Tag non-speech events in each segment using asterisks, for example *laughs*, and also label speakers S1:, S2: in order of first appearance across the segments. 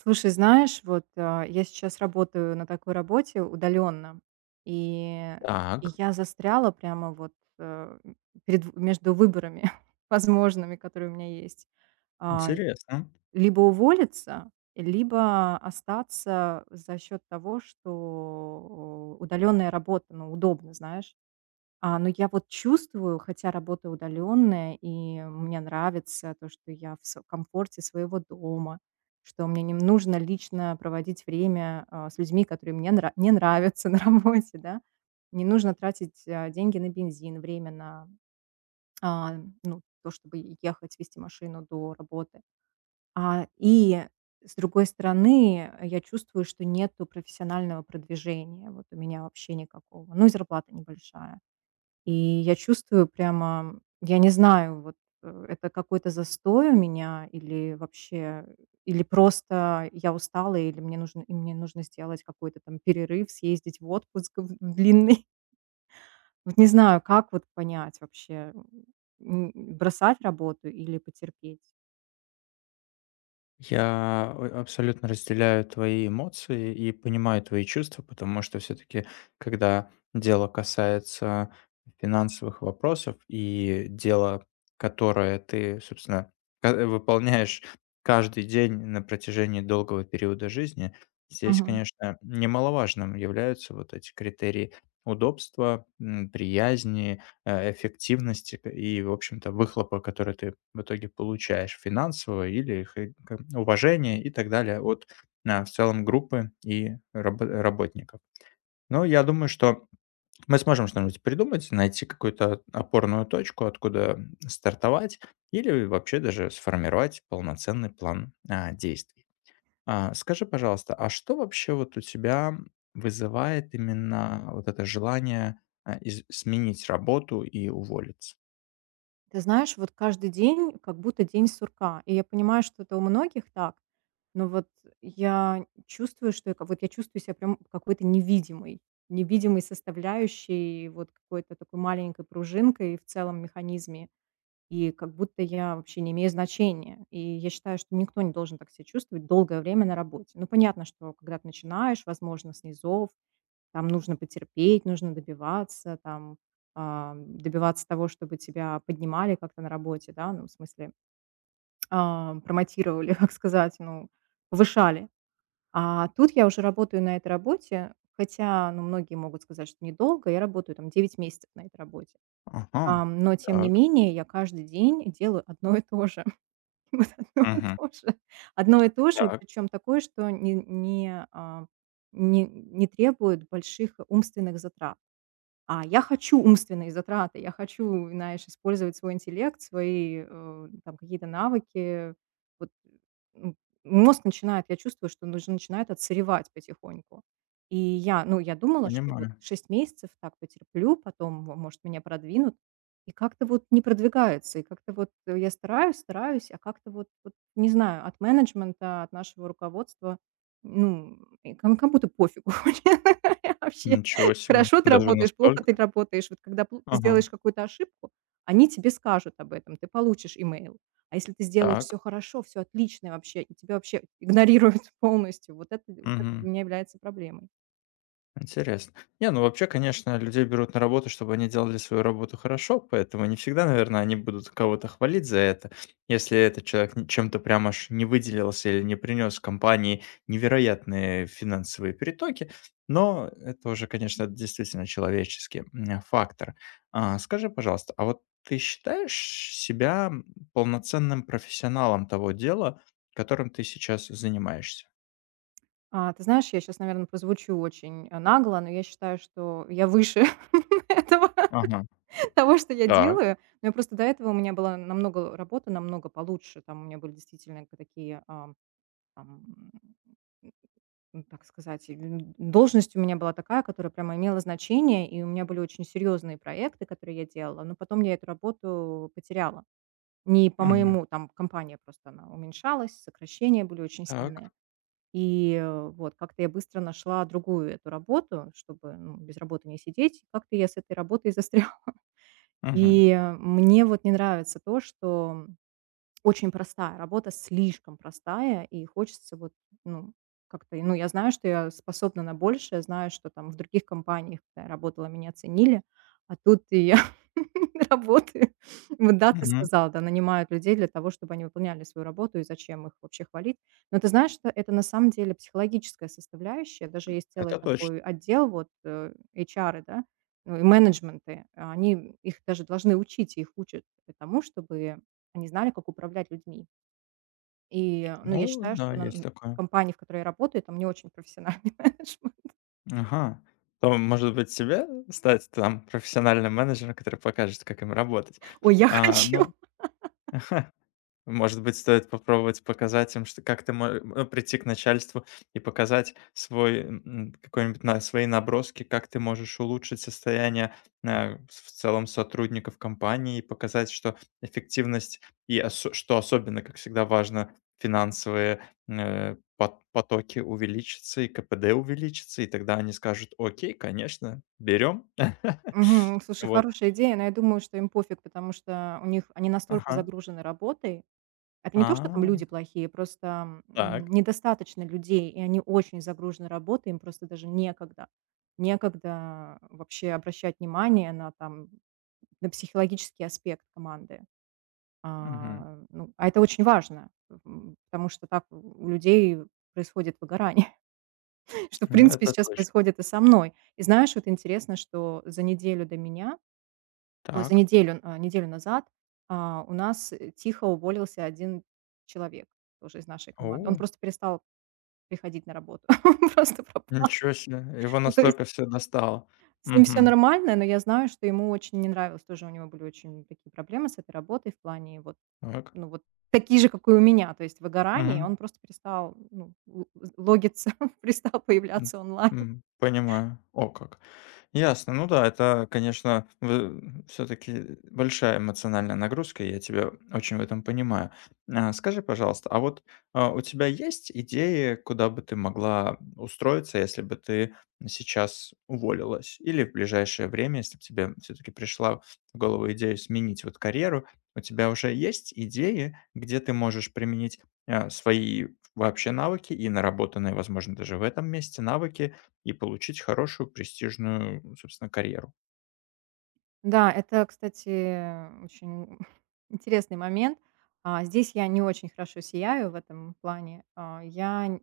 S1: Слушай, знаешь, вот, я сейчас работаю на такой работе удаленно, и и
S2: Так.
S1: я застряла прямо вот, э, перед в между выборами *laughs* возможными, которые у меня есть. И
S2: Интересно.
S1: либо уволиться, либо остаться за счет того, что удаленная работа, ну, удобно, знаешь. Но я вот чувствую, хотя работа удаленная, и мне нравится то, что я в с комфорте своего дома, что мне не нужно лично проводить время, с людьми, которые мне нра не нравятся *laughs* на работе, да. Не нужно тратить, деньги на бензин, время на, а, ну, то, чтобы ехать, вести машину до работы. И с другой стороны, я чувствую, что нету профессионального продвижения. Вот у меня вообще никакого. Ну и зарплата небольшая. И я чувствую прямо, я не знаю, вот, это какой-то застой у меня или вообще, или просто я устала, или мне нужно сделать какой-то там перерыв, съездить в отпуск в длинный. *laughs* Вот не знаю, как вот понять вообще, бросать работу или потерпеть?
S2: Я абсолютно разделяю твои эмоции и понимаю твои чувства, потому что все-таки, когда дело касается финансовых вопросов и дело, которое ты, собственно, выполняешь каждый день на протяжении долгого периода жизни, здесь, конечно, немаловажным являются вот эти критерии удобства, приязни, эффективности в общем-то, выхлопа, который ты в итоге получаешь финансового или хэ ка уважения и так далее от, в целом группы и работников. Но я думаю, что мы сможем что-нибудь придумать, найти какую-то опорную точку, откуда, стартовать или вообще даже сформировать полноценный план, действий. Скажи, пожалуйста, а что вообще вот у тебя вызывает именно вот это желание, а, из сменить работу и уволиться?
S1: Ты знаешь, вот каждый день как будто день сурка. И я понимаю, что это у многих так, но вот я чувствую, что вот я чувствую себя прям какой-то невидимой, невидимой составляющей, вот какой-то такой маленькой пружинкой в целом механизме. И как будто я вообще не имею значения. И я считаю, что никто не должен так себя чувствовать долгое время на работе. Ну, понятно, что когда ты начинаешь, возможно, с низов, там нужно потерпеть, нужно добиваться, там, добиваться того, чтобы тебя поднимали как-то на работе, да, ну, в смысле, *tsk* промотировали, *laughs* как сказать, ну, повышали. А тут я уже работаю на этой работе, хотя, ну, многие могут сказать, что недолго, я работаю там 9 месяцев на этой работе.
S2: Ага.
S1: Но, тем не
S2: Так.
S1: менее, я каждый день делаю одно и то же. *laughs* Вот одно и
S2: Мгм.
S1: то же. Одно и то же,
S2: Так.
S1: причем такое, что не, не, а, не, не требует больших умственных затрат. А я хочу умственные затраты, я хочу, знаешь, использовать свой интеллект, свои, там какие-то навыки. Вот, м, мозг начинает, я чувствую, что он уже начинает отсыревать потихоньку. И я, ну, я думала, что вот
S2: Понимаю.
S1: 6 месяцев так потерплю, потом, в может, меня продвинут. И как-то вот не продвигается, и как-то вот, я стараюсь, стараюсь, а как-то вот не знаю, от менеджмента, от нашего руководства, ну, и кому как будто пофигу *laughs* вообще.
S2: Ничего себе.
S1: Хорошо ты
S2: Даже
S1: работаешь, плохо ты
S2: настолько?
S1: работаешь. Вот когда пл ты
S2: Ага.
S1: сделаешь какую-то ошибку, они тебе скажут об этом, ты получишь имейл. А если ты сделаешь
S2: Так.
S1: все хорошо, все отлично вообще, и тебя вообще игнорируют *laughs* полностью, вот это
S2: Мгм.
S1: для меня является проблемой.
S2: Интересно. Не, ну вообще, конечно, людей берут на работу, чтобы они делали свою работу хорошо, поэтому не всегда, наверное, они будут кого-то хвалить за это. Если этот человек чем-то прям аж не выделился или не принес компании невероятные финансовые перетоки, но это уже, конечно, действительно человеческий фактор. Скажи, пожалуйста, а вот ты считаешь себя полноценным профессионалом того дела, которым ты сейчас занимаешься?
S1: Ты знаешь, я сейчас, наверное, прозвучу очень, нагло, но я считаю, что я выше *laughs* этого,
S2: Ага. Т-
S1: того, что я
S2: Так.
S1: делаю. Но я просто до этого у меня была намного работа намного получше. Там у меня были действительно к такие, там так сказать, и, должность у меня была такая, которая прямо имела значение, и у меня были очень серьезные проекты, которые я делала, но потом я эту работу потеряла. Не по
S2: Мгм.
S1: моему, там компания просто она уменьшалась, сокращения были очень сильные.
S2: Так.
S1: И, вот как-то я быстро нашла другую эту работу, чтобы, ну, без работы не сидеть. Как-то я с этой работой застряла. *laughs*
S2: Мгм.
S1: И мне вот не нравится то, что очень простая работа, слишком простая, и хочется вот, ну, как-то, ну, я знаю, что я способна на большее, знаю, что там в других компаниях, когда я работала, меня ценили, а тут и я *laughs* работаю. Вот да, ты
S2: Мгм.
S1: сказал да, нанимают людей для того, чтобы они выполняли свою работу, и зачем их вообще хвалить. Но ты знаешь, что это на самом деле психологическая составляющая, даже есть целый
S2: Это точно.
S1: такой отдел, вот HR, да, ну, и менеджменты, а они их даже должны учить, и их учат тому, чтобы они знали, как управлять людьми. И, ну, я
S2: Ну
S1: считаю,
S2: да,
S1: что на
S2: есть
S1: н
S2: такое.
S1: компании, в которой я работаю, там не очень профессиональный *laughs* менеджмент.
S2: Ага. То, может быть, тебе стать там профессиональным менеджером, который покажет, как им работать.
S1: Ой, я
S2: А, но
S1: хочу.
S2: *laughs* Может быть, стоит попробовать показать им, что как ты мо ну, прийти к начальству и показать свой, какой-нибудь на свои наброски, как ты можешь улучшить состояние, в целом сотрудников компании, и показать, что эффективность и особенно, как всегда, важно, финансовые, потоки увеличатся и КПД увеличится, и тогда они скажут: "Окей, конечно, берем". *laughs*
S1: Мгм. Слушай,
S2: Вот.
S1: хорошая идея, но я думаю, что им пофиг, потому что у них они настолько
S2: Ага.
S1: загружены работой. Это не то, что там
S2: А,
S1: люди плохие, просто,
S2: так.
S1: недостаточно людей, и они очень загружены работой, им просто даже некогда. Некогда вообще обращать внимание там, на психологический аспект команды.
S2: Мгм.
S1: Ну, а это очень важно, потому что так у людей происходит выгорание, *laughs* что, в
S2: Ну,
S1: принципе,
S2: это
S1: сейчас
S2: точно.
S1: происходит и со мной. И знаешь, вот интересно, что за неделю до меня, ой, за
S2: Так.
S1: неделю, а, неделю назад, у нас, тихо уволился один человек тоже из нашей команды. Он
S2: О,
S1: просто перестал приходить на работу, *laughs* он просто пропал.
S2: ничего себе, его
S1: Ну, то есть
S2: настолько все достало.
S1: с ним все
S2: Угу,
S1: нормально, но я знаю, что ему очень не нравилось. Тоже у него были очень такие проблемы с этой работой в плане вот.
S2: так.
S1: Ну вот такие же, как и у меня, то есть выгорание, и
S2: Мгм.
S1: он просто перестал, ну, л логиться, *laughs* перестал
S2: М,
S1: появляться онлайн.
S2: понимаю. О как. Ясно. Ну да, это, конечно, все-таки большая эмоциональная нагрузка, и я тебя очень в этом понимаю. Скажи, пожалуйста, у тебя есть идеи, куда бы ты могла устроиться, если бы ты сейчас уволилась? Или в ближайшее время, если бы тебе все-таки пришла в голову идея сменить вот карьеру, у тебя уже есть идеи, где ты можешь применить свои вообще навыки и наработанные, возможно, даже в этом месте навыки, и получить хорошую престижную, собственно, карьеру.
S1: Да, это, кстати, очень *laughs* интересный момент. Здесь я не очень хорошо сияю в этом плане. А, я н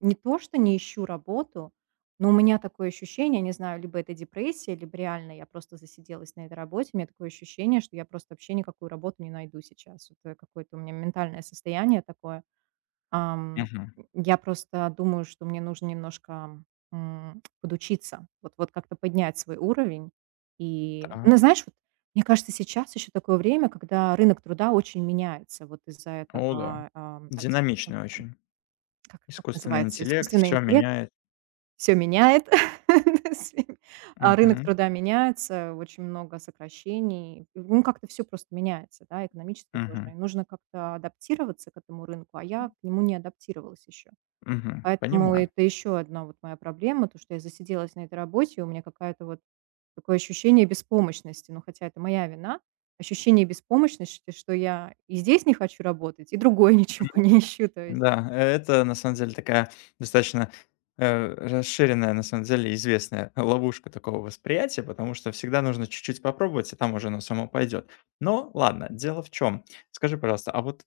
S1: не то что не ищу работу, но у меня такое ощущение, не знаю, либо это депрессия, либо реально я просто засиделась на этой работе. У меня такое ощущение, что я просто вообще никакую работу не найду сейчас. Это какое-то у меня ментальное состояние такое. Ам,
S2: Мгм.
S1: я просто думаю, что мне нужно немножко, подучиться, вот как-то поднять свой уровень. И, ну,
S2: Так,
S1: знаешь, вот мне кажется, сейчас еще такое время, когда рынок труда очень меняется вот из-за
S2: о да.
S1: этого, арти как
S2: Динамичный
S1: там,
S2: очень.
S1: как
S2: Искусственный
S1: называется,
S2: интеллект
S1: искусственный
S2: все
S1: интеллект
S2: меняет.
S1: все меняет. *laughs* То есть, рынок
S2: Мгм,
S1: труда меняется, очень много сокращений. Ну, как-то все просто меняется, да, экономически тоже.
S2: мгм,
S1: И нужно как-то адаптироваться к этому рынку, а я к нему не адаптировалась еще.
S2: мгм.
S1: Поэтому
S2: Понимаю.
S1: это еще одна вот моя проблема, то, что я засиделась на этой работе, и у меня какая-то вот такое ощущение беспомощности. Ну, хотя это моя вина. Ощущение беспомощности, что я и здесь не хочу работать, и другой *laughs* ничего не ищу. То есть.
S2: Да, это на самом деле такая достаточно, расширенная, на самом деле, известная *laughs* ловушка такого восприятия, потому что всегда нужно чуть-чуть попробовать, и там уже оно само пойдет. Но ладно, дело в чем. Скажи, пожалуйста, а вот,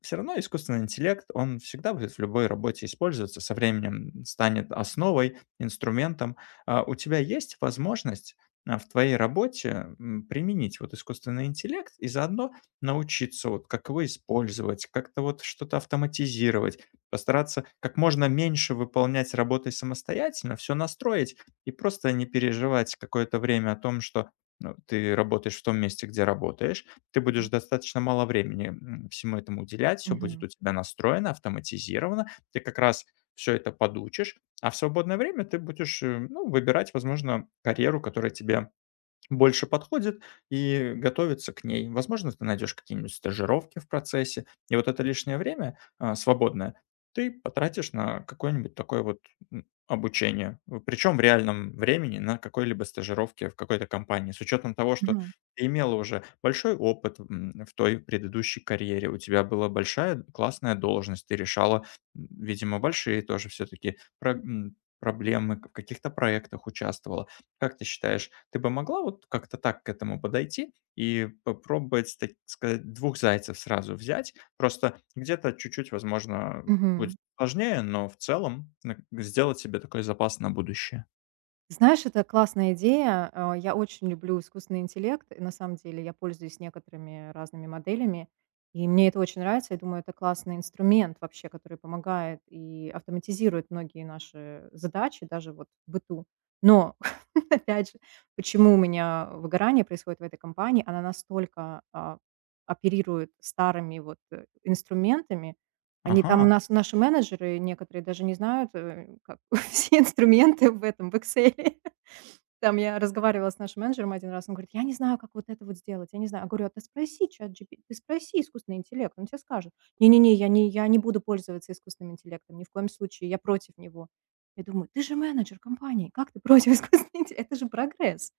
S2: все равно искусственный интеллект, он всегда будет в любой работе использоваться, со временем станет основой, инструментом. У тебя есть возможность, в твоей работе, применить вот искусственный интеллект и заодно научиться вот как его использовать, как-то вот что-то автоматизировать, постараться как можно меньше выполнять работы самостоятельно, все настроить и просто не переживать какое-то время о том, что, ну, ты работаешь в том месте, где работаешь. Ты будешь
S1: Мгм.
S2: достаточно мало времени, всему этому уделять, все будет
S1: Мгм.
S2: у тебя настроено, автоматизировано. Ты как раз все это подучишь, а в свободное время ты будешь, ну, выбирать, возможно, карьеру, которая тебе больше подходит, и готовиться к ней. Возможно, ты найдешь какие-нибудь стажировки в процессе, и вот это лишнее время, свободное ты потратишь на какое-нибудь такое вот, обучение. Причем в реальном времени на какой-либо стажировке в какой-то компании. С учетом того, что
S1: Мгм.
S2: ты имела уже большой опыт, в той предыдущей карьере, у тебя была большая классная должность, ты решала, видимо, большие тоже все-таки проблемы, в каких-то проектах участвовала. Как ты считаешь, ты бы могла вот как-то так к этому подойти и попробовать, так сказать, двух зайцев сразу взять? Просто где-то чуть-чуть, возможно, будет
S1: Мгм.
S2: сложнее, но в целом сделать себе такой запас на будущее.
S1: Знаешь, это классная идея. Я очень люблю искусственный интеллект. И на самом деле я пользуюсь некоторыми разными моделями. И мне это очень нравится. Я думаю, это классный инструмент вообще, который помогает и автоматизирует многие наши задачи, даже вот в быту. Но, *laughs* опять же, почему у меня выгорание происходит в этой компании? Она настолько оперирует старыми вот инструментами. Они там у
S2: Ага,
S1: нас, наши менеджеры некоторые даже не знают как, *laughs* все инструменты в Excel. Там я разговаривала с нашим менеджером один раз, он говорит: "Я не знаю, как вот это вот сделать, я не знаю". Я говорю: "А ты спроси ChatGPT, ты спроси искусственный интеллект, он тебе скажет". "Не-не-не, я не буду пользоваться искусственным интеллектом, ни в коем случае, я против него". Я думаю: "Ты же менеджер компании, как ты против *laughs* искусственного интеллекта? Это же прогресс".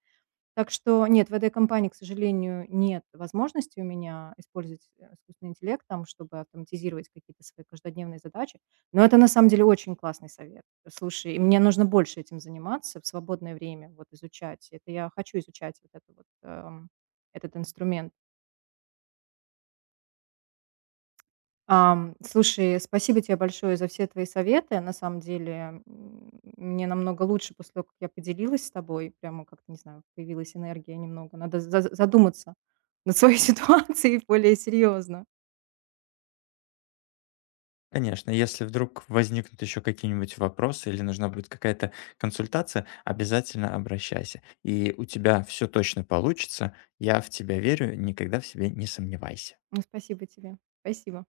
S1: Так что нет, в этой компании, к сожалению, нет возможности у меня использовать искусственный интеллект там, чтобы автоматизировать какие-то свои каждодневные задачи. Но это на самом деле очень классный совет. Слушай, и мне нужно больше этим заниматься в свободное время, вот изучать. Это я хочу изучать вот это вот, этот инструмент. Слушай, спасибо тебе большое за все твои советы. На самом деле, мне намного лучше после того, как я поделилась с тобой. Прямо как-то, не знаю, появилась энергия немного. Надо задуматься над своей *laughs* ситуацией более серьезно.
S2: конечно, если вдруг возникнут еще какие-нибудь вопросы или нужна будет какая-то консультация, обязательно обращайся. И у тебя все точно получится. Я в тебя верю, никогда в себе не сомневайся.
S1: Ну, спасибо тебе. Спасибо.